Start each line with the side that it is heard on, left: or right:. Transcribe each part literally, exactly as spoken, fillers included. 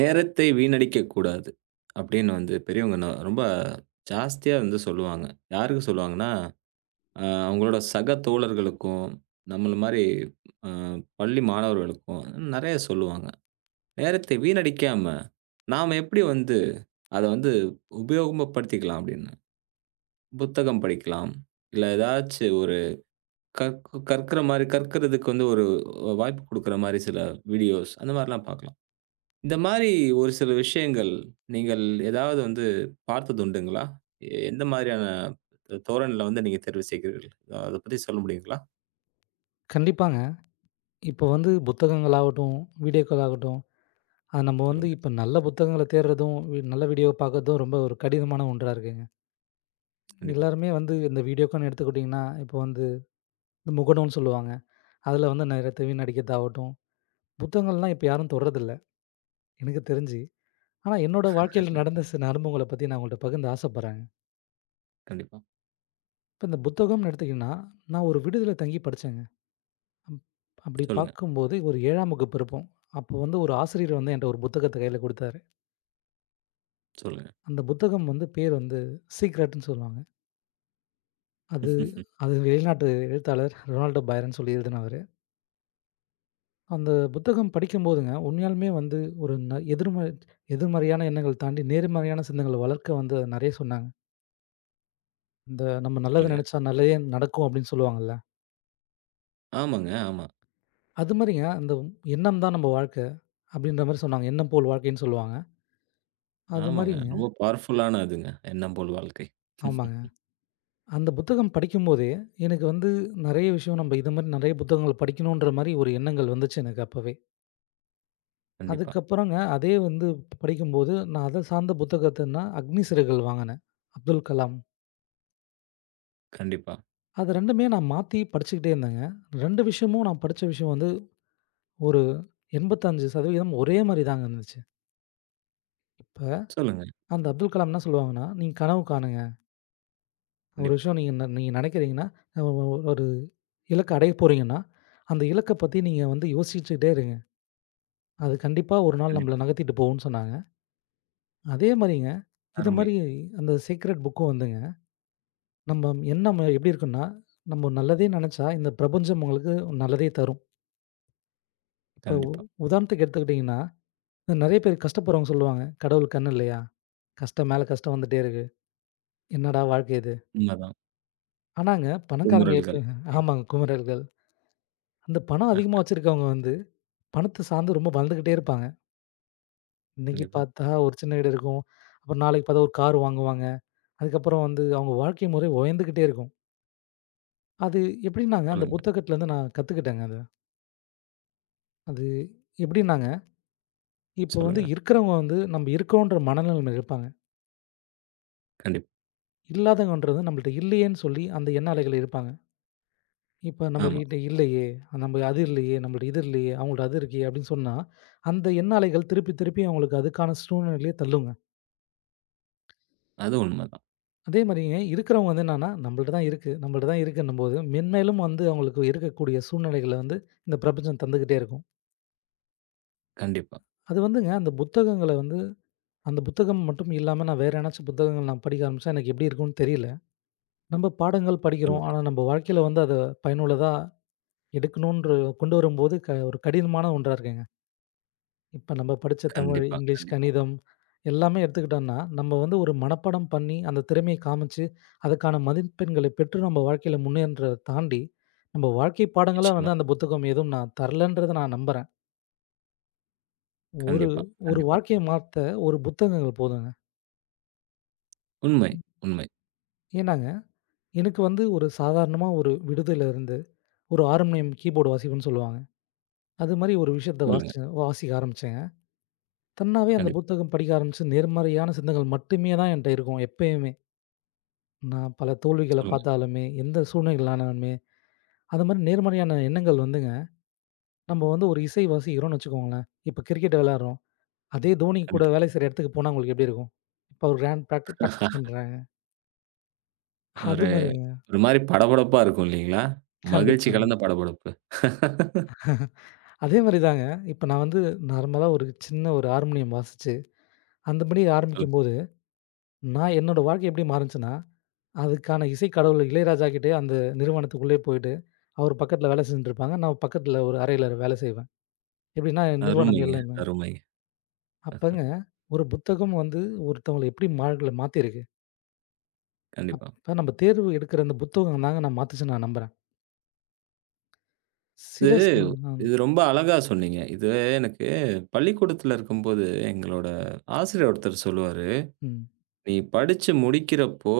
right: "நேரத்தை வீணடிக்கக் கூடாது" அப்படின்னு வந்து பெரியவங்க ந ரொம்ப ஜாஸ்தியா வந்து சொல்லுவாங்க. யாருக்கு சொல்லுவாங்கன்னா, அ அவங்களோட சக தோழர்களுக்கும், நம்மள மாரி அ பள்ளி மாணவர்களுக்கும் நெறைய சொல்லுவாங்க. "நேரத்தை வீணடிக்காம, நாம எப்படி வந்து அத வந்து உபயோகப்படுத்திக்கலாம்" அப்படின்னு. புத்தகம் படிக்கலாம், இல்ல ஏதாச்சு ஒரு கற் கற்கிற மாரி கற்கிறதுக்கு வந்து ஒரு வாய்ப்பு குடுக்குற மாரி சில வீடியோஸ் அந்த மாரிலாம் பார்க்கலாம். இந்த மாரி ஒரு சில விஷயங்கள், நீங்கள் ஏதாவது வந்து பார்த்தது உண்டுங்களா? எ- எந்த மாதிரியான தோரணைல வந்து நீங்க தேர்வு செய்கிறீர்கள்? அத பத்தி சொல்ல முடியுங்களா?
left: கண்டிப்பாங்க. இப்போ வந்து புத்தகங்களாகட்டும், வீடியோக்கள் ஆகட்டும், அது நம்ம வந்து
right: சொல்லுங்க.
left: இப்போ நல்ல புத்தகங்கள தேடுறதும், வி நல்ல வீடியோ பார்க்கறதும் ரொம்ப ஒரு கடினமான ஒன்றா இருக்குங்க.
right: கண்டிப்பா,
left: எல்லாருமே வந்து இந்த வீடியோக்குன்னு எடுத்துக்கிட்டிங்கன்னா, இப்போ வந்து இந்த முகநூல்னு சொல்லுவாங்க. அதில வந்து நேரத்த வீணடிக்கிறதாகட்டும், புத்தகங்கள்லாம் இப்போ யாரும் தொடுறதில்ல, எனக்கு தெரிஞ்சு. ஆனா என்னோட வாழ்க்கையில நடந்த சில அனுபவங்கள பத்தி நான் உங்கள்ட்ட பகிர்ந்து ஆசைப்படுறேங்க.
right: கண்டிப்பா.
left: இப்போ இந்த புத்தகம்னு எடுத்துக்கிட்டிங்கன்னா, நான் ஒரு விடுதியில தங்கி படிச்சேங்க. அப் அப்படி
right: சொல்லுங்க,
left: பார்க்கும்போது ஒரு ஏழாம் வகுப்பு இருப்போம். அப்போ வந்து ஒரு ஆசிரியர் வந்து என்ட்ட ஒரு புத்தகத்த கையில குடுத்தாரு.
right: சொல்லுங்க.
left: அந்த புத்தகம் வந்து பேர் வந்து சீக்ரெட்ன்னு சொல்லுவாங்க. அது அது வெளிநாட்டு எழுத்தாளர் ரொனால்டோ பைரன் சொல்லி எழுதினவரு. அந்த புத்தகம் படிக்கும்போதுங்க, உண்மையாலுமே வந்து ஒரு ந எதிர்ம எதிர்மறையான எண்ணங்கள் தாண்டி நேர்மறையான சிந்தனைகள வளர்க்க வந்து நெறைய சொன்னாங்க. இந்த நம்ம நல்லது
right: சொல்லுங்க.
left: நெனச்சா நல்லதே நடக்கும் அப்படின்னு சொல்லுவாங்கல்ல.
right: ஆமாங்க, ஆமா.
left: அது மாரிங்க அந்த எண்ணம் தான் நம்ம வாழ்க்க அப்படின்ற மாரி சொன்னாங்க. எண்ணம் போல் வாழ்க்கைன்னு சொல்லுவாங்க. அது
right: ஆமாங்க.
left: மாரிங்க
right: ரொம்ப பவர்ஃபுல்லான அதுங்க. எண்ணம் போல் வாழ்க்கை.
left: ஆமாங்க. அந்த புத்தகம் படிக்கும்போதே எனக்கு வந்து நெறைய விஷயம் நம்ம இது மாரி நெறைய புத்தகங்கள் படிக்கணுன்ற மாரி ஒரு எண்ணங்கள் வந்துச்சு எனக்கு அப்பவே.
right: கண்டிப்பா,
left: அதுக்கப்புறங்க அதே வந்து படிக்கும்போது, நான் அத சார்ந்த புத்தகத்தன்னா அக்னி சிறகுகள் வாங்குனேன். அப்துல் கலாம்.
right: கண்டிப்பா.
left: அது ரெண்டுமே நான் மாத்தி படிச்சுக்கிட்டே இருந்தேங்க. ரெண்டு விஷயமும் நான் படிச்ச விஷயம் வந்து ஒரு எண்பத்தி ஐந்து சதவீதம் ஒரே மாரி தாங்க இருந்துச்சு. இப்ப
right: சொல்லுங்க.
left: அந்த அப்துல் கலாம் என்ன சொல்லுவாங்கன்னா, "நீங்க கனவு காணுங்க. ஒரு
right: கண்டிப்பா,
left: விஷயம் நீங்க ந நீங்க நெனைக்கிறீங்கன்னா, அ ஒ ஒரு இலக்க அடைய போறீங்கன்னா, அந்த இலக்க பத்தி நீங்க வந்து யோசிச்சுட்டே இருங்க. அது கண்டிப்பா ஒரு நாள் நம்மள
right: கண்டிப்பா.
left: நகர்த்திட்டு போகும்ன்னு" சொன்னாங்க. அதே மாரிங்க, இத
right: அருமை.
left: மாரி அந்த சீக்ரெட் புக்கும் வந்துங்க. நம்ம எண்ணம் எப்படி இருக்குன்னா, நம்ம நல்லதே நெனச்சா, இந்த பிரபஞ்சம் உங்களுக்கு நல்லதே தரும். இப்போ
right: கண்டிப்பா.
left: உதாரணத்துக்கு எடுத்துக்கிட்டீங்கன்னா, நெறைய பேர் கஷ்டப்படுறவங்க சொல்லுவாங்க, "கடவுள் கண் இல்லையா? கஷ்டம் மேல கஷ்டம் வந்துட்டே இருக்கு. என்னடா வாழ்க்கை இது?"
right: உண்மதான்.
left: ஆனாங்க பணக்காரங்க எப்ப
right: குமுறல்கள்.
left: ஆமாங்க குமரர்கள். அந்த பணம் அதிகமா
right: அ
left: வச்சிருக்கவங்க வந்து, பணத்த சார்ந்து ரொம்ப வளர்ந்துக்கிட்டே இருப்பாங்க. இன்னைக்கு
right: கண்டிப்பா.
left: பார்த்தா ஒரு சின்ன வீடு இருக்கும். அப்புறம் நாளைக்கு பார்த்தா ஒரு கார் வாங்குவாங்க. அதுக்கப்புறம் வந்து அவங்க வாழ்க்கை முறை உயர்ந்துக்கிட்டே இருக்கும். அது எப்படின்னாங்க, அந்த
right: சொல்லுங்க,
left: புத்தகத்துலருந்து நான் கத்துக்கிட்டேங்க அத. அது எப்படின்னாங்க இப்போ வந்து
right: சொல்லுங்க.
left: இருக்கிறவங்க வந்து நம்ம இருக்கோன்ற மனநிலைமையில இருப்பாங்க.
right: கண்டிப்பா.
left: இல்லாதவங்கன்றது நம்மள்ட்ட இல்லையேன்னு சொல்லி அந்த எண்ண அலைகள் இருப்பாங்க. இப்ப
right: ஆமா.
left: நம்மள்கிட்ட இல்லையே, நம்ம அது இல்லையே, நம்மள்ட்ட இது இல்லையே, அவங்கள்ட்ட அது இருக்கே அப்படின்னு சொன்னா, அந்த எண்ண அலைகள் திருப்பி திருப்பி அவங்களுக்கு அதுக்கான சூழ்நிலையிலேயே தள்ளுங்க.
right: அது உண்மதான்.
left: அதே மாரிங்க இருக்கிறவங்க வந்து என்னன்னா, நம்மள்ட்ட தான் இருக்கு, நம்மள்ட்ட தான் இருக்குன்னும்போது மென்மேலும் வந்து அவங்களுக்கு இருக்கக்கூடிய சூழ்நிலைகள வந்து இந்த பிரபஞ்சம் தந்துக்கிட்டே இருக்கும்.
right: கண்டிப்பா.
left: அது வந்துங்க அந்த புத்தகங்கள வந்து அந்த புத்தகம் மட்டும் இல்லாம நான் வேற ஏதனாச்சும் புத்தகங்கள் நான் படிக்க ஆரம்பிச்சா எனக்கு எப்படி இருக்கும்னு தெரியல. நம்ம பாடங்கள் படிக்கிறோம்.
right: சொல்லுங்க.
left: ஆனா, நம்ம வாழ்க்கையில வந்து அத பயனுள்ளதா எடுக்கணுன்ற கொண்டு வரும்போது க ஒரு கடினமான ஒன்றா இருக்குங்க. இப்ப நம்ம படிச்ச தமிழ்,
right: கண்டிப்பா,
left: இங்கிலீஷ்,
right: கண்டிப்பா.
left: கணிதம் எல்லாமே எடுத்துக்கிட்டோம்னா, நம்ம வந்து ஒரு மனப்பாடம் பண்ணி, அந்த திறமைய காமிச்சு, அதுக்கான மதிப்பெண்களை பெற்று நம்ம வாழ்க்கையில முன்னேற்றத தாண்டி, நம்ம வாழ்க்கை பாடங்களா
right: நிச்சயமா.
left: வந்து அந்த புத்தகம் எதுவும் நான் தரலன்றத நான் நம்புறேன். ஒரு
right: கண்டிப்பா,
left: ஒரு
right: கண்டிப்பா.
left: வாழ்க்கைய மாத்த ஒரு புத்தகங்கள் போதுங்க.
right: உண்மை, உண்மை.
left: ஏன்னாங்க, எனக்கு வந்து ஒரு சாதாரணமா ஒரு விடுதியில இருந்து ஒரு ஆறு மணி கீபோர்டு வாசிப்புன்னு சொல்லுவாங்க. அது மாரி ஒரு விஷயத்த
right: ம். சொல்லுங்க.
left: வாசிச்சேன் வாசிக்க ஆரம்பிச்சேங்க. தன்னாவே அந்த
right: கண்டிப்பா.
left: புத்தகம் படிக்க ஆரம்பிச்சு, நேர்மறையான சிந்தங்கள் மட்டுமே தான் என்ட்ட இருக்கும் எப்பயுமே. நான் பல தோல்விகள
right: சொல்லுங்க.
left: பார்த்தாலுமே, எந்த சூழ்நிலைகள் ஆனாலுமே, அது மாரி நேர்மறையான எண்ணங்கள் வந்துங்க, நம்ம வந்து ஒரு இசை வாசிக்கிறோம்னு வச்சுக்கோங்களேன், இப்ப கிரிக்கெட் விளையாடுறோம். அதே தோனி கூட
right: கண்டிப்பா.
left: வேலை செய்ற இடத்துக்கு போனா உங்களுக்கு எப்படி இருக்கும்? இப்ப ஒரு ரேண்ட் பிராக்டி பிராக்டிஸ் பண்றாங்க. அது
right: ஒரு
left: மாரிங்க.
right: ஒரு மாரி படபடப்பா இருக்கும் இல்லீங்களா? மகிழ்ச்சி
left: கண்டிப்பாங்க.
right: கலந்த படபடப்பு.
left: அதே மாரி தாங்க, இப்ப நான் வந்து நார்மலா ஒரு சின்ன ஒரு ஹார்மோனியம் வாசிச்சு, அந்த படி
right: சொல்லுங்க.
left: ஆரம்பிக்கும்போது, நான் என்னோட வாழ்க்கை எப்படி மாறுச்சுன்னா அதுக்கான இசை கடவுள் இளையராஜா கிட்டயே அந்த நிறுவனத்துக்குள்ளேயே போயிட்டு, அவர் பக்கத்துல வேலை செஞ்சுட்டுருப்பாங்க. நான் பக்கத்துல ஒரு அறையில வேலை செய்வேன். எப்படின்னா, நிறுவனம்
right: அருமைங்க,
left: எல்லாமே.
right: அருமைங்க.
left: அப்பங்க ஒரு புத்தகம் வந்து ஒருத்தவங்கள எப்படி மார்கள மாத்திருக்கு.
right: கண்டிப்பா.
left: இப்ப நம்ம தேர்வு எடுக்கிற அந்த புத்தகம் தாங்க நான் மாத்துச்சுன்னு நான் நம்புறேன்.
right: இது
left: சில ச ம்,
right: இது ரொம்ப அழகா சொன்னீங்க. இது எனக்கு பள்ளிக்கூடத்துல இருக்கும்போது எங்களோட ஆசிரியர் ஒருத்தர் சொல்லுவாரு,
left: ம்.
right: "நீ படிச்சு முடிக்கிறப்போ,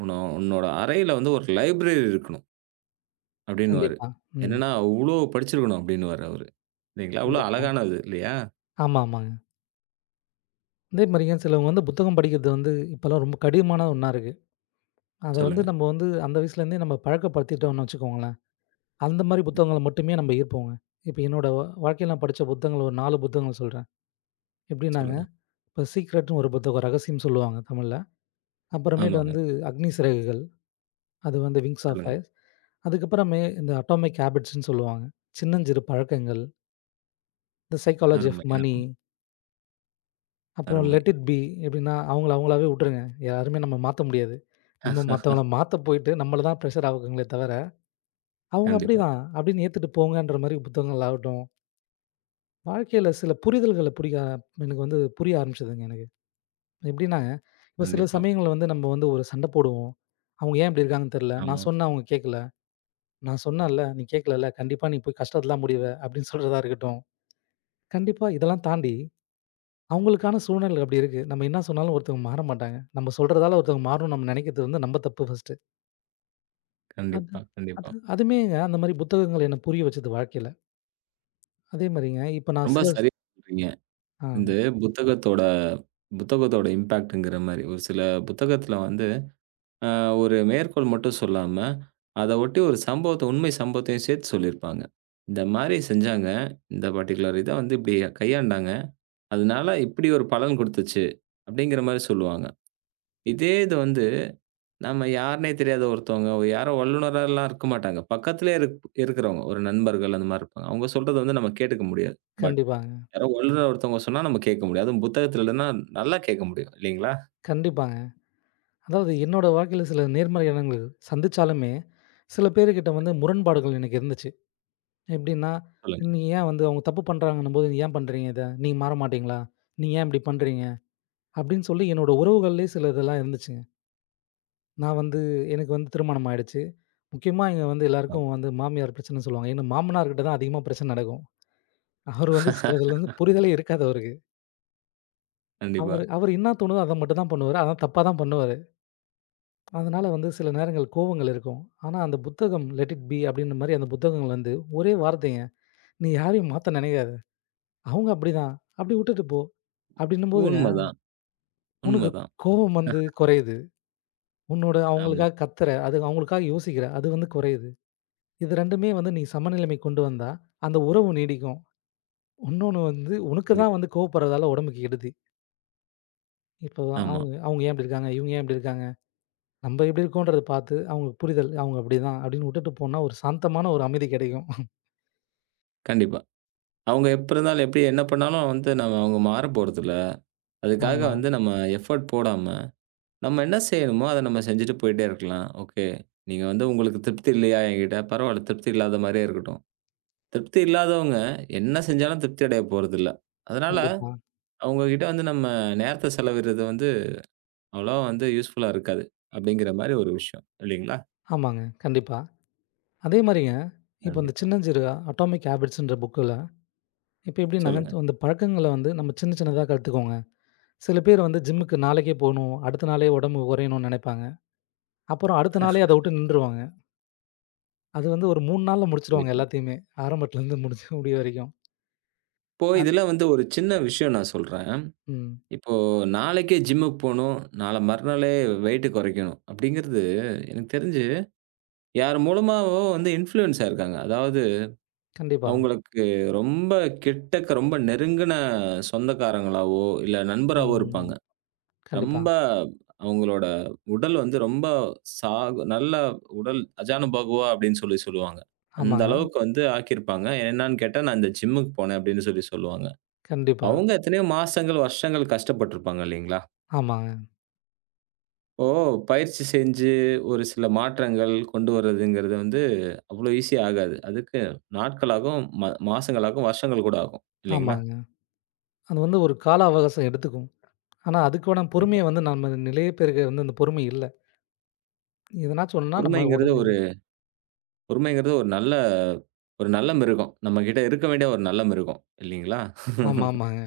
right: உன்ன உன்னோட அறையில வந்து ஒரு லைப்ரரி இருக்கணும்." அப்டின்னுவாரு.
left: கண்டிப்பா. ம்.
right: என்னன்னா, "அவ்ளோ படிச்சிருக்கணும்." அப்டின்னுவாரு அவரு. இல்லீங்களா? அவ்ளோ
left: கண்டிப்பா.
right: அழகானது இல்லையா?
left: ஆமா, ஆமாங்க. அதே மாரிங்க சிலவங்க வந்து புத்தகம் படிக்கிறது வந்து இப்பலாம் ரொம்ப கடினமான ஒண்ணா இருக்கு. அத வந்து
right: சொல்லுங்க.
left: நம்ம வந்து அந்த வயசுலேருந்தே நம்ம பழக்கப்படுத்திட்டோம்னு வச்சுக்கோங்களேன். அந்த மாரி
right: கண்டிப்பா.
left: புத்தகங்கள மட்டுமே நம்ம ஈர்ப்போங்க. இப்ப என்னோட வா வாழ்க்கையில நான் படிச்ச புத்தகங்கள் ஒரு நாலு புத்தகங்கள் சொல்றேன். எப்படின்னாங்க,
right: சொல்லுங்க.
left: இப்ப சீக்ரெட்ன்னு ஒரு புத்தகம் ரகசியம் சொல்லுவாங்க தமிழ்ல. அப்புறமேட்டு
right: ஆமாங்க.
left: வந்து அக்னி சிறகுகள், அது வந்து விங்ஸ் ஆஃப்
right: சொல்லுங்க.
left: ஃபயர். அதுக்கப்புறமே இந்த அட்டாமிக் ஹேபிட்ஸ்ன்னு சொல்லுவாங்க. சின்னஞ்சிறு பழக்கங்கள், தி சைக்காலஜி ஆஃப்
right: அருமை,
left: மனி,
right: அருமை,
left: அப்புறம்
right: அருமை.
left: லெட் இட் பி எப்படின்னா அவங்கள அவங்களாவே விட்டுருங்க. யாருமே நம்ம மாத்த முடியாது. நம்ம மத்தவங்கள மாத்த போயிட்டு நம்மள தான் ப்ரெஷர் ஆகுங்களே தவிர, அவங்க
right: கண்டிப்பா,
left: அப்படிதான் அப்படின்னு ஏத்துட்டு போங்கன்ற மாரி புத்தகங்கள் ஆகட்டும். வாழ்க்கையில சில புரிதல்கள புடிக்க எனக்கு வந்து புரிய ஆரம்பிச்சதுங்க எனக்கு. எப்படின்னா, இப்போ சில
right: கண்டிப்பா.
left: சமயங்கள்ல வந்து நம்ம வந்து ஒரு சண்டை போடுவோம். அவங்க ஏன் இப்படி இருக்காங்கன்னு தெரியல.
right: ஆமா.
left: நான் சொன்னேன் அவங்க கேட்கல. நான் சொன்னேன்ல நீ கேட்கலல்ல. கண்டிப்பா நீ போய் கஷ்டத்துல தான் முடிவ அப்படின்னு சொல்றதா இருக்கட்டும். கண்டிப்பா இதெல்லாம் தாண்டி அவங்களுக்கான சூழ்நிலை அப்படி இருக்கு. நம்ம என்ன சொன்னாலும் ஒருத்தவங்க மாற மாட்டாங்க. நம்ம சொல்றதால ஒருத்தவங்க மாறணும்னு நம்ம நினைக்கிறது வந்து நம்ம தப்பு ஃபர்ஸ்ட்டு. அது
right: கண்டிப்பா,
left: அது
right: கண்டிப்பா.
left: அதுமேங்க அந்த மாரி புத்தகங்கள் என்ன புரிய வச்சது வாழ்க்கையில. அதே மாரிங்க இப்ப நான்
right: ரொம்ப
left: சில
right: சரியா சொல்றீங்க.
left: ஆ
right: இந்த புத்தகத்தோட புத்தகத்தோட இம்பாக்ட்ங்கிற மாரி. ஒரு சில புத்தகத்துல வந்து அ ஒரு மேற்கோள் மட்டும் சொல்லாம, அத ஒட்டி ஒரு சம்பவத்த உண்மை சம்பவத்தையும் சேர்த்து சொல்லியிருப்பாங்க. இந்த மாரி செஞ்சாங்க. இந்த பர்ட்டிகுலர் இத வந்து இப்டி கையாண்டாங்க. அதனால இப்டி ஒரு பலன் குடுத்துச்சு. அப்டிங்கிற மாரி சொல்லுவாங்க. இதே இது வந்து நம்ம யாருன்னே தெரியாத ஒருத்தவங்க, ஒரு யாரோ வல்லுனராலாம் இருக்க மாட்டாங்க. பக்கத்திலேயே இருக் இருக்கிறவங்க, ஒரு நண்பர்கள் அந்த மாரி இருப்பாங்க. அவங்க சொல்றத வந்து நம்ம கேட்டுக்க முடியாது. பட்
left: கண்டிப்பாங்க,
right: யாரோ வல்லுனர் ஒருத்தவங்க சொன்னா நம்ம கேட்க முடியும். அதுவும் புத்தகத்துல இல்லன்னா நல்லா கேட்க முடியும். இல்லீங்களா?
left: கண்டிப்பாங்க. அதாவது என்னோட வாழ்க்கையில சில நேர்மறை எண்ணங்கள் சந்திச்சாலுமே, சில பேருகிட்ட வந்து முரண்பாடுகள் எனக்கு இருந்துச்சு. எப்படின்னா,
right: சொல்லுங்க.
left: "நீ ஏன் வந்து அவங்க தப்பு பண்றாங்கன்னும்போது, நீ ஏன் பண்றீங்க இத? நீங்க மாற மாட்டீங்களா? நீங்க ஏன் இப்படி பண்றீங்க?" அப்படின்னு சொல்லி என்னோட உறவுகள்லயே சில இதெல்லாம் இருந்துச்சுங்க. நான் வந்து எனக்கு வந்து திருமணம் ஆயிடுச்சு. முக்கியமா இங்க வந்து
right: ஆமா.
left: எல்லாருக்கும் வந்து மாமியார் பிரச்சனைன்னு சொல்லுவாங்க. ஏன்னா மாமனார்கிட்ட தான் அதிகமா பிரச்சனை நடக்கும். அவரு வந்து சிலதுல வந்து புரிதலே இருக்காது அவருக்கு.
right: கண்டிப்பா.
left: அவரு அவரு என்ன தோணுதோ அத மட்டும் தான் பண்ணுவாரு. அதான் தப்பா தான் பண்ணுவாரு. அதனால வந்து சில நேரங்கள் கோவங்கள் இருக்கும். ஆனா, அந்த புத்தகம் லெட் இட் பி அப்படின்ற மாரி அந்த புத்தகங்கள் வந்து ஒரே வார்த்தைங்க. நீ யாரையும் மாத்த நினைக்காத. அவங்க அப்படிதான். அப்படி விட்டுட்டு போ. அப்படின்னும் போதுங்க,
right: உண்மதான்,
left: உனக்கு
right: உண்மதான்.
left: கோவம் வந்து குறையுது. உன்னோட
right: ஆமா.
left: அவங்களுக்காக கத்துற, அது அவங்களுக்காக யோசிக்கிற, அது வந்து குறையுது. இது ரெண்டுமே வந்து நீ சமநிலைமை கொண்டு வந்தா, அந்த உறவு நீடிக்கும். இன்னொன்னு வந்து உனக்கு தான்
right: கண்டிப்பா.
left: வந்து கோவப்படுறதால உடம்புக்கு கெடுதி. இப்போ
right: ஆமா.
left: அவங்க அவங்க ஏன் இப்படி இருக்காங்க? இவங்க ஏன் இப்படி இருக்காங்க? நம்ம எப்படி இருக்கோன்றத பார்த்து அவங்களுக்கு புரிதல், அவங்க அப்படிதான் அப்படின்னு விட்டுட்டு போனா ஒரு சாந்தமான ஒரு அமைதி கிடைக்கும்.
right: கண்டிப்பா. அவங்க எப்ப இருந்தாலும் எப்படி என்ன பண்ணாலும் வந்து நம்ம அவங்க மாறப் போறதில்ல. அதுக்காக
left: ஆமா.
right: வந்து நம்ம எஃபோர்ட் போடாம, நம்ம என்ன செய்யணுமோ அத நம்ம செஞ்சுட்டு போயிட்டே இருக்கலாம். ஓகே. நீங்க வந்து உங்களுக்கு திருப்தி இல்லையா என்கிட்ட? பரவால்ல திருப்தி இல்லாத மாரியே இருக்கட்டும். திருப்தி இல்லாதவங்க, என்ன செஞ்சாலும் திருப்தி அடைய போறதில்ல. அதனால,
left: கண்டிப்பா.
right: அவங்க கிட்ட வந்து நம்ம நேரத்த செலவிடுறது வந்து, அவ்வளவா வந்து யூஸ்ஃபுல்லா இருக்காது. அப்படிங்கிற மாரி ஒரு விஷயம். இல்லைங்களா?
left: ஆமாங்க. கண்டிப்பா. அதே மாரிங்க, இப்ப இந்த
right: கண்டிப்பா.
left: சின்னஞ்சிறு அட்டாமிக் ஹேபிட்ஸ்ன்ற புக்குல, இப்ப எப்படி
right: சொல்லுங்க.
left: நகர்த்து அந்த பழக்கங்கள வந்து நம்ம சின்ன சின்னதா கத்துக்கோங்க. சில பேர் வந்து ஜிம்முக்கு நாளைக்கே போணும், அடுத்த நாளே உடம்பு குறையணும்னு நெனைப்பாங்க. அப்புறம் அடுத்த நாளே அத விட்டு நின்றுவாங்க. அது வந்து ஒரு மூணு நாள்ல முடிச்சுருவாங்க
right: கண்டிப்பா.
left: எல்லாத்தையுமே. ஆரம்பத்துலருந்து முடிச்சு முடிய வரைக்கும்.
right: இப்போ
left: அத்
right: இதில வந்து ஒரு சின்ன விஷயம் நான் சொல்றேன்.
left: ம்.
right: இப்போ நாளைக்கே ஜிம்முக்கு போணும். நாள மறுநாளே வெயிட் குறைக்கணும். அப்படிங்கிறது எனக்கு தெரிஞ்சு யார் மூலமாவோ வந்து இன்ஃப்ளூயன்ஸ் ஆயிருக்காங்க. அதாவது
left: கண்டிப்பா.
right: அவங்களுக்கு ரொம்ப கிட்டக்க, ரொம்ப நெருங்கின சொந்தக்காரங்களாவோ, இல்ல நண்பராவோ
left: ம்.
right: இருப்பாங்க.
left: கண்டிப்பா.
right: ரொம்ப அவங்களோட உடல் வந்து ரொம்ப சாகு நல்ல உடல் அஜானுபாகுவா அப்படின்னு சொல்லி சொல்லுவாங்க. அந்த
left: ஆமாங்க.
right: அளவுக்கு வந்து ஆக்கியிருப்பாங்க. என்னன்னு கேட்டா, நான் இந்த ஜிம்முக்கு போனேன் அப்படின்னு சொல்லி சொல்லுவாங்க.
left: கண்டிப்பா.
right: அவங்க எத்தனையோ மாசங்கள், வருஷங்கள் கஷ்டப்பட்டுருப்பாங்க இல்லைங்களா?
left: ஆமாங்க.
right: இப்போ பயிற்சி செஞ்சு ஒரு சில மாற்றங்கள் கொண்டு வரதுங்கிறது வந்து அவ்வளோ ஈஸியா ஆகாது. அதுக்கு நாட்களாகும், ம மாசங்களாகும், வருஷங்கள் கூட ஆகும் இல்லைங்களா?
left: ஆமாங்க. அது வந்து ஒரு கால அவகாசம் எடுத்துக்கும். ஆனா, அதுக்கான
right: கண்டிப்பா.
left: பொறுமைய வந்து நம்ம நிலைய பேருக்கு வந்து அந்த பொறுமை இல்ல. எதனா சொன்னா நம்ம
right: பொறுமைங்கிறது
left: உடனே
right: பொறுமைங்கிறது ஒரு நல்ல ஒரு நல்ல மிருகம். நம்மகிட்ட இருக்க வேண்டிய ஒரு நல்ல மிருகம். இல்லீங்களா?
left: ஆமா, ஆமாங்க.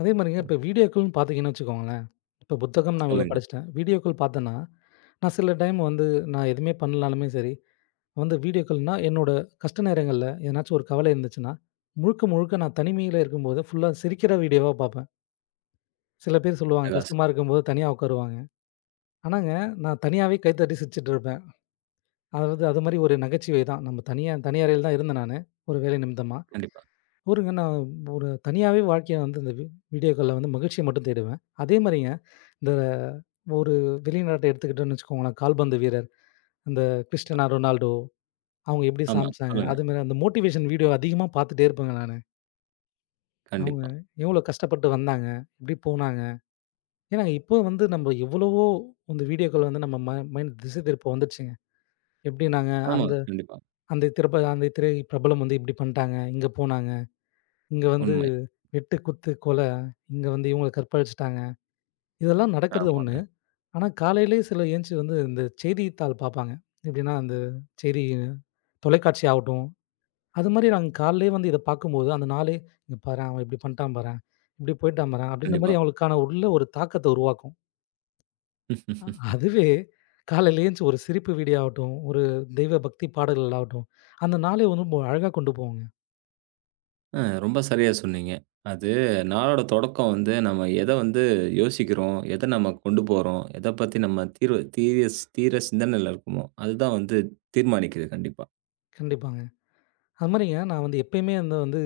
left: அதே மாரிங்க இப்ப வீடியோக்கள்னு பாத்தீங்கன்னு வச்சுக்கோங்களேன். இப்ப புத்தகம் நான் இவ்வளோ
right: சொல்லுங்க.
left: படிச்சுட்டேன். வீடியோக்கள் பார்த்தேன்னா, நான் சில டைம் வந்து நான் எதுவுமே பண்ணலனாலுமே சரி, வந்து வீடியோக்கள்னா என்னோட கஷ்ட நேரங்கள்ல எதனாச்சும் ஒரு கவலை இருந்துச்சுன்னா, முழுக்க முழுக்க நான் தனிமையில இருக்கும்போது ஃபுல்லா சிரிக்கிற வீடியோவா பார்ப்பேன். சில பேர் சொல்லுவாங்க,
right: பிரகாசம்.
left: கஷ்டமா இருக்கும்போது தனியா உட்காருவாங்க. ஆனாங்க, நான் தனியாவே கைத்தட்டி சிரிச்சுட்டு இருப்பேன். அதாவது அது மாரி ஒரு நகைச்சுவை தான். நம்ம தனியா தனி அறையில தான் இருந்தேன் நானு, ஒரு வேலை நிமித்தமா.
right: கண்டிப்பா.
left: ஒருங்க நான் ஒரு தனியாவே வாழ்க்கைய வந்து இந்த வீ வீடியோக்கள்ல வந்து மகிழ்ச்சிய மட்டும் தேடுவேன். அதே மாரிங்க, இந்த ஒரு வெளிநாட்ட எடுத்துக்கிட்டோம்னு வச்சுக்கோங்களேன், கால்பந்து வீரர், இந்த கிறிஸ்டியானோ ரொனால்டோ அவங்க எப்படி
right: ஆமா.
left: சமைச்சாங்க,
right: சொல்லுங்க.
left: அதுமாரி அந்த மோட்டிவேஷன் வீடியோ அதிகமா பார்த்துட்டே இருப்பேங்க நானு. அவங்க
right: கண்டிப்பா.
left: எவ்வளோ கஷ்டப்பட்டு வந்தாங்க, எப்படி போனாங்க. ஏன்னா இப்போ வந்து நம்ம எவ்வளவோ இந்த வீடியோக்கள் வந்து நம்ம ம மைண்ட் திசை திருப்ப வந்துடுச்சுங்க. எப்படி நாங்க
right: ஆமா.
left: அந்த
right: கண்டிப்பா.
left: அந்த திரைப்ப அந்த திரை பிரபலம் வந்து இப்படி பண்ட்டாங்க, இங்க போனாங்க, இங்க வந்து
right: உண்மை.
left: வெட்டு, குத்து, கொலை, இங்க வந்து இவங்கள கற்பழிச்சுட்டாங்க. இதெல்லாம் நடக்கிறது ஒண்ணு.
right: ஆமாங்க.
left: ஆனா காலையிலேயே சிலர் எந்திச்சு வந்து இந்த செய்தித்தாள் பார்ப்பாங்க. எப்படின்னா, அந்த செய்தி தொலைக்காட்சி ஆகட்டும், அது மாரி நாங்க காலையிலேயே வந்து இத பார்க்கும்போது, அந்த நாளே "இங்க பாரேன், அவன் இப்படி பண்ணிட்டான் பாரேன், இப்படி போயிட்டான் பாரேன்" அப்படின்ற மாரி
right: கண்டிப்பா.
left: அவங்களுக்கான உள்ள ஒரு தாக்கத்த உருவாக்கும். அ அதுவே காலையில எந்திச்சு ஒரு சிரிப்பு வீடியோ ஆகட்டும், ஒரு தெய்வ பக்தி பாடல்கள் ஆகட்டும், அந்த நாளை ரொம்ப அழகா கொண்டு போகுங்க.
right: அ ரொம்ப சரியா சொன்னீங்க. அது நாளோட தொடக்கம் வந்து நம்ம எத வந்து யோசிக்கிறோம், எத நம்ம கொண்டு போறோம், எத பத்தி நம்ம தீர்வு தீர தீர சிந்தனையில இருக்கோமோ, அதுதான் வந்து தீர்மானிக்குது கண்டிப்பா.
left: கண்டிப்பாங்க. அது மாரிங்க நான் வந்து எப்பயுமே வந்து வந்து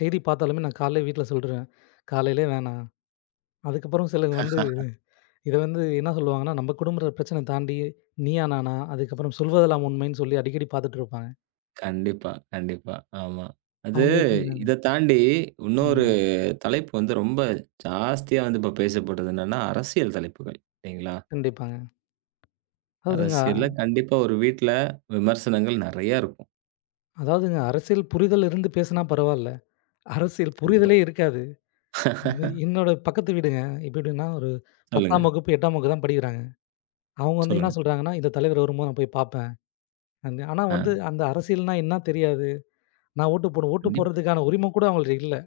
left: செய்தி பார்த்தாலுமே நான் காலையில வீட்ல சொல்லிருவேன். "காலையிலே வேணாம்." அதுக்கப்புறம் சிலர் வந்து இத வந்து என்ன சொல்லுவாங்கன்னா, நம்ம குடும்பற பிரச்சனை தாண்டி, நீயா நானா, அதுக்கப்புறம் சொல்வதெல்லாம் உண்மைன்னு சொல்லி அடிக்கடி பார்த்துட்டு இருப்பாங்க.
right: கண்டிப்பா, கண்டிப்பா. ஆமா. அது
left: அவங்க எப்படின்னாங்க
right: இத தாண்டி இன்னொரு
left: ம்.
right: தலைப்பு வந்து ரொம்ப ஜாஸ்தியா வந்து இப்ப பேசப்படுறது என்னன்னா, அரசியல் தலைப்புகள் இல்லைங்களா?
left: கண்டிப்பாங்க. அதாவதுங்க
right: அரசியல்ல கண்டிப்பா ஒரு வீட்ல விமர்சனங்கள் நெறைய இருக்கும்.
left: அதாவதுங்க அரசியல் புரிதல் இருந்து பேசினா பரவால்ல. அரசியல்
right: கண்டிப்பா.
left: புரிதலே இருக்காது. இது என்னோட பக்கத்து வீடுங்க. இப்ப எப்படின்னா, ஒரு
right: சொல்லுங்க,
left: பத்தாம் வகுப்பு, எட்டாம் வகுப்பு தான் படிக்கிறாங்க. அவங்க வந்து என்ன
right: சொல்லுங்க.
left: சொல்றாங்கன்னா, இந்த தலைவர் வரும்போது நான் போய் பார்ப்பேன். அந்த ஆனா
right: ஆ
left: வந்து அந்த அரசியல்னா என்ன தெரியாது. நான் ஓட்டு போடுவேன். ஓட்டு
right: கண்டிப்பா.
left: போடுறதுக்கான உரிம கூட அவங்களுக்கு இல்ல.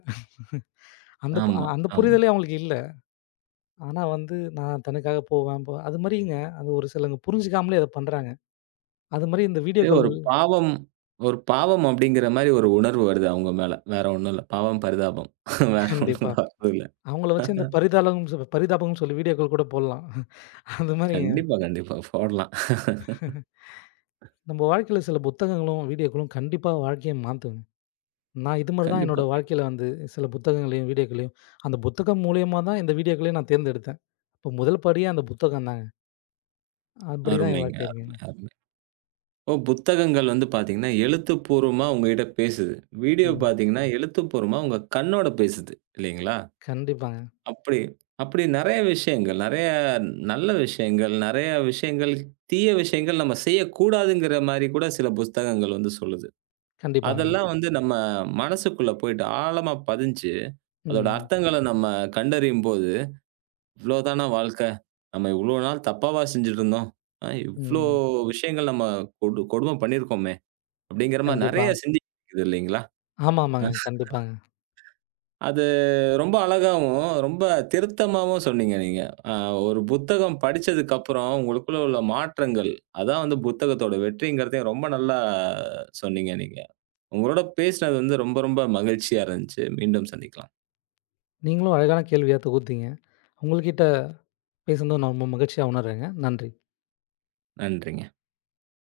left: அந்த பு-
right: ஆமா,
left: அந்த
right: ஆமா.
left: புரிதலே அவங்களுக்கு இல்ல. ஆனா வந்து, நான் தனக்காக போவேன். போ அது மாரிங்க, அது ஒரு சிலங்க புரிஞ்சுக்காமலே அத பண்றாங்க. அது மாரி இந்த வீடியோ
right: இது
left: கால்
right: ஒரு பாவம் ஒரு பாவம் அப்படிங்கிற மாரி ஒரு உணர்வு வருது அவங்க மேல. வேற ஒண்ணும் இல்ல. பாவம் பரிதாபம். வேற
left: கண்டிப்பா.
right: ஒண்ணும் வரது இல்ல.
left: அவங்கள வச்சு இந்த பரிதாளம்னு சொ பரிதாபம்னு சொல்லி வீடியோ கால் கூட போடலாம். அந்த மாரிங்க.
right: கண்டிப்பா, கண்டிப்பா. போடலாம்.
left: நம்ம வாழ்க்கையில சில புத்தகங்களும், வீடியோக்களும் கண்டிப்பா வாழ்க்கைய மாத்துங்க. நான் இது மாரி தான்
right: கண்டிப்பா,
left: என்னோட
right: கண்டிப்பா.
left: வாழ்க்கையில வந்து சில புத்தகங்களையும், வீடியோக்களையும் அந்த புத்தகம் மூலியமா தான் இந்த வீடியோக்களையும் நான் தேர்ந்தெடுத்தேன். அப்போ முதல் படியே அந்த புத்தகம் தாங்க. அப்படி தான் என்
right: அருமைங்க.
left: வாழ்க்கை
right: அருமை,
left: இருக்குங்க.
right: அருமை. ஓ! புத்தகங்கள் வந்து பார்த்தீங்கன்னா, எழுத்துப்பூர்வமா உங்ககிட்ட பேசுது. வீடியோ
left: ம்.
right: பார்த்தீங்கன்னா, எழுத்துப்பூர்வமா உங்க கண்ணோட பேசுது. இல்லைங்களா?
left: கண்டிப்பாங்க,
right: அப்படி அப்படி நெறைய விஷயங்கள், நெறைய நல்ல விஷயங்கள், நெறைய விஷயங்கள், தீய விஷயங்கள் நம்ம செய்யக்கூடாதுங்கிற மாரி கூட சில புத்தகங்கள் வந்து சொல்லுது.
left: கண்டிப்பாங்க.
right: அதெல்லாம் வந்து நம்ம மனசுக்குள்ள போயிட்டு ஆழமா பதிஞ்சு, அதோட
left: ம்,
right: அர்த்தங்கள நம்ம கண்டறியும்போது, இவ்ளோ தானா வாழ்க்கை? நம்ம இவ்ளோ நாள் தப்பாவா செஞ்சுட்டு இருந்தோம்? அ இவ்ளோ
left: ம்.
right: விஷயங்கள் நம்ம கொடு கொடும பண்ணியிருக்கோமே! அப்படிங்கிற மாரி
left: கண்டிப்பா.
right: நெறைய சிந்திக்குது இல்லைங்களா?
left: ஆமா, ஆமாங்க. கண்டிப்பாங்க.
right: அது ரொம்ப அழகாவும், ரொம்ப திருத்தமாவும் சொன்னீங்க நீங்க. அ ஒரு புத்தகம் படிச்சதுக்கப்புறம் உங்களுக்குள்ள உள்ள மாற்றங்கள், அதான் வந்து புத்தகத்தோட வெற்றிங்கிறதையும் ரொம்ப நல்லா சொன்னீங்க நீங்க. உங்களோட பேசினது வந்து ரொம்ப ரொம்ப மகிழ்ச்சியா இருந்துச்சு. மீண்டும் சந்திக்கலாம்.
left: நீங்களும் அழகான கேள்வியா தொகுத்தீங்க. உங்கள்கிட்ட பேசுனது நான் ரொம்ப மகிழ்ச்சியா உணர்றேங்க. நன்றி.
right: நன்றிங்க.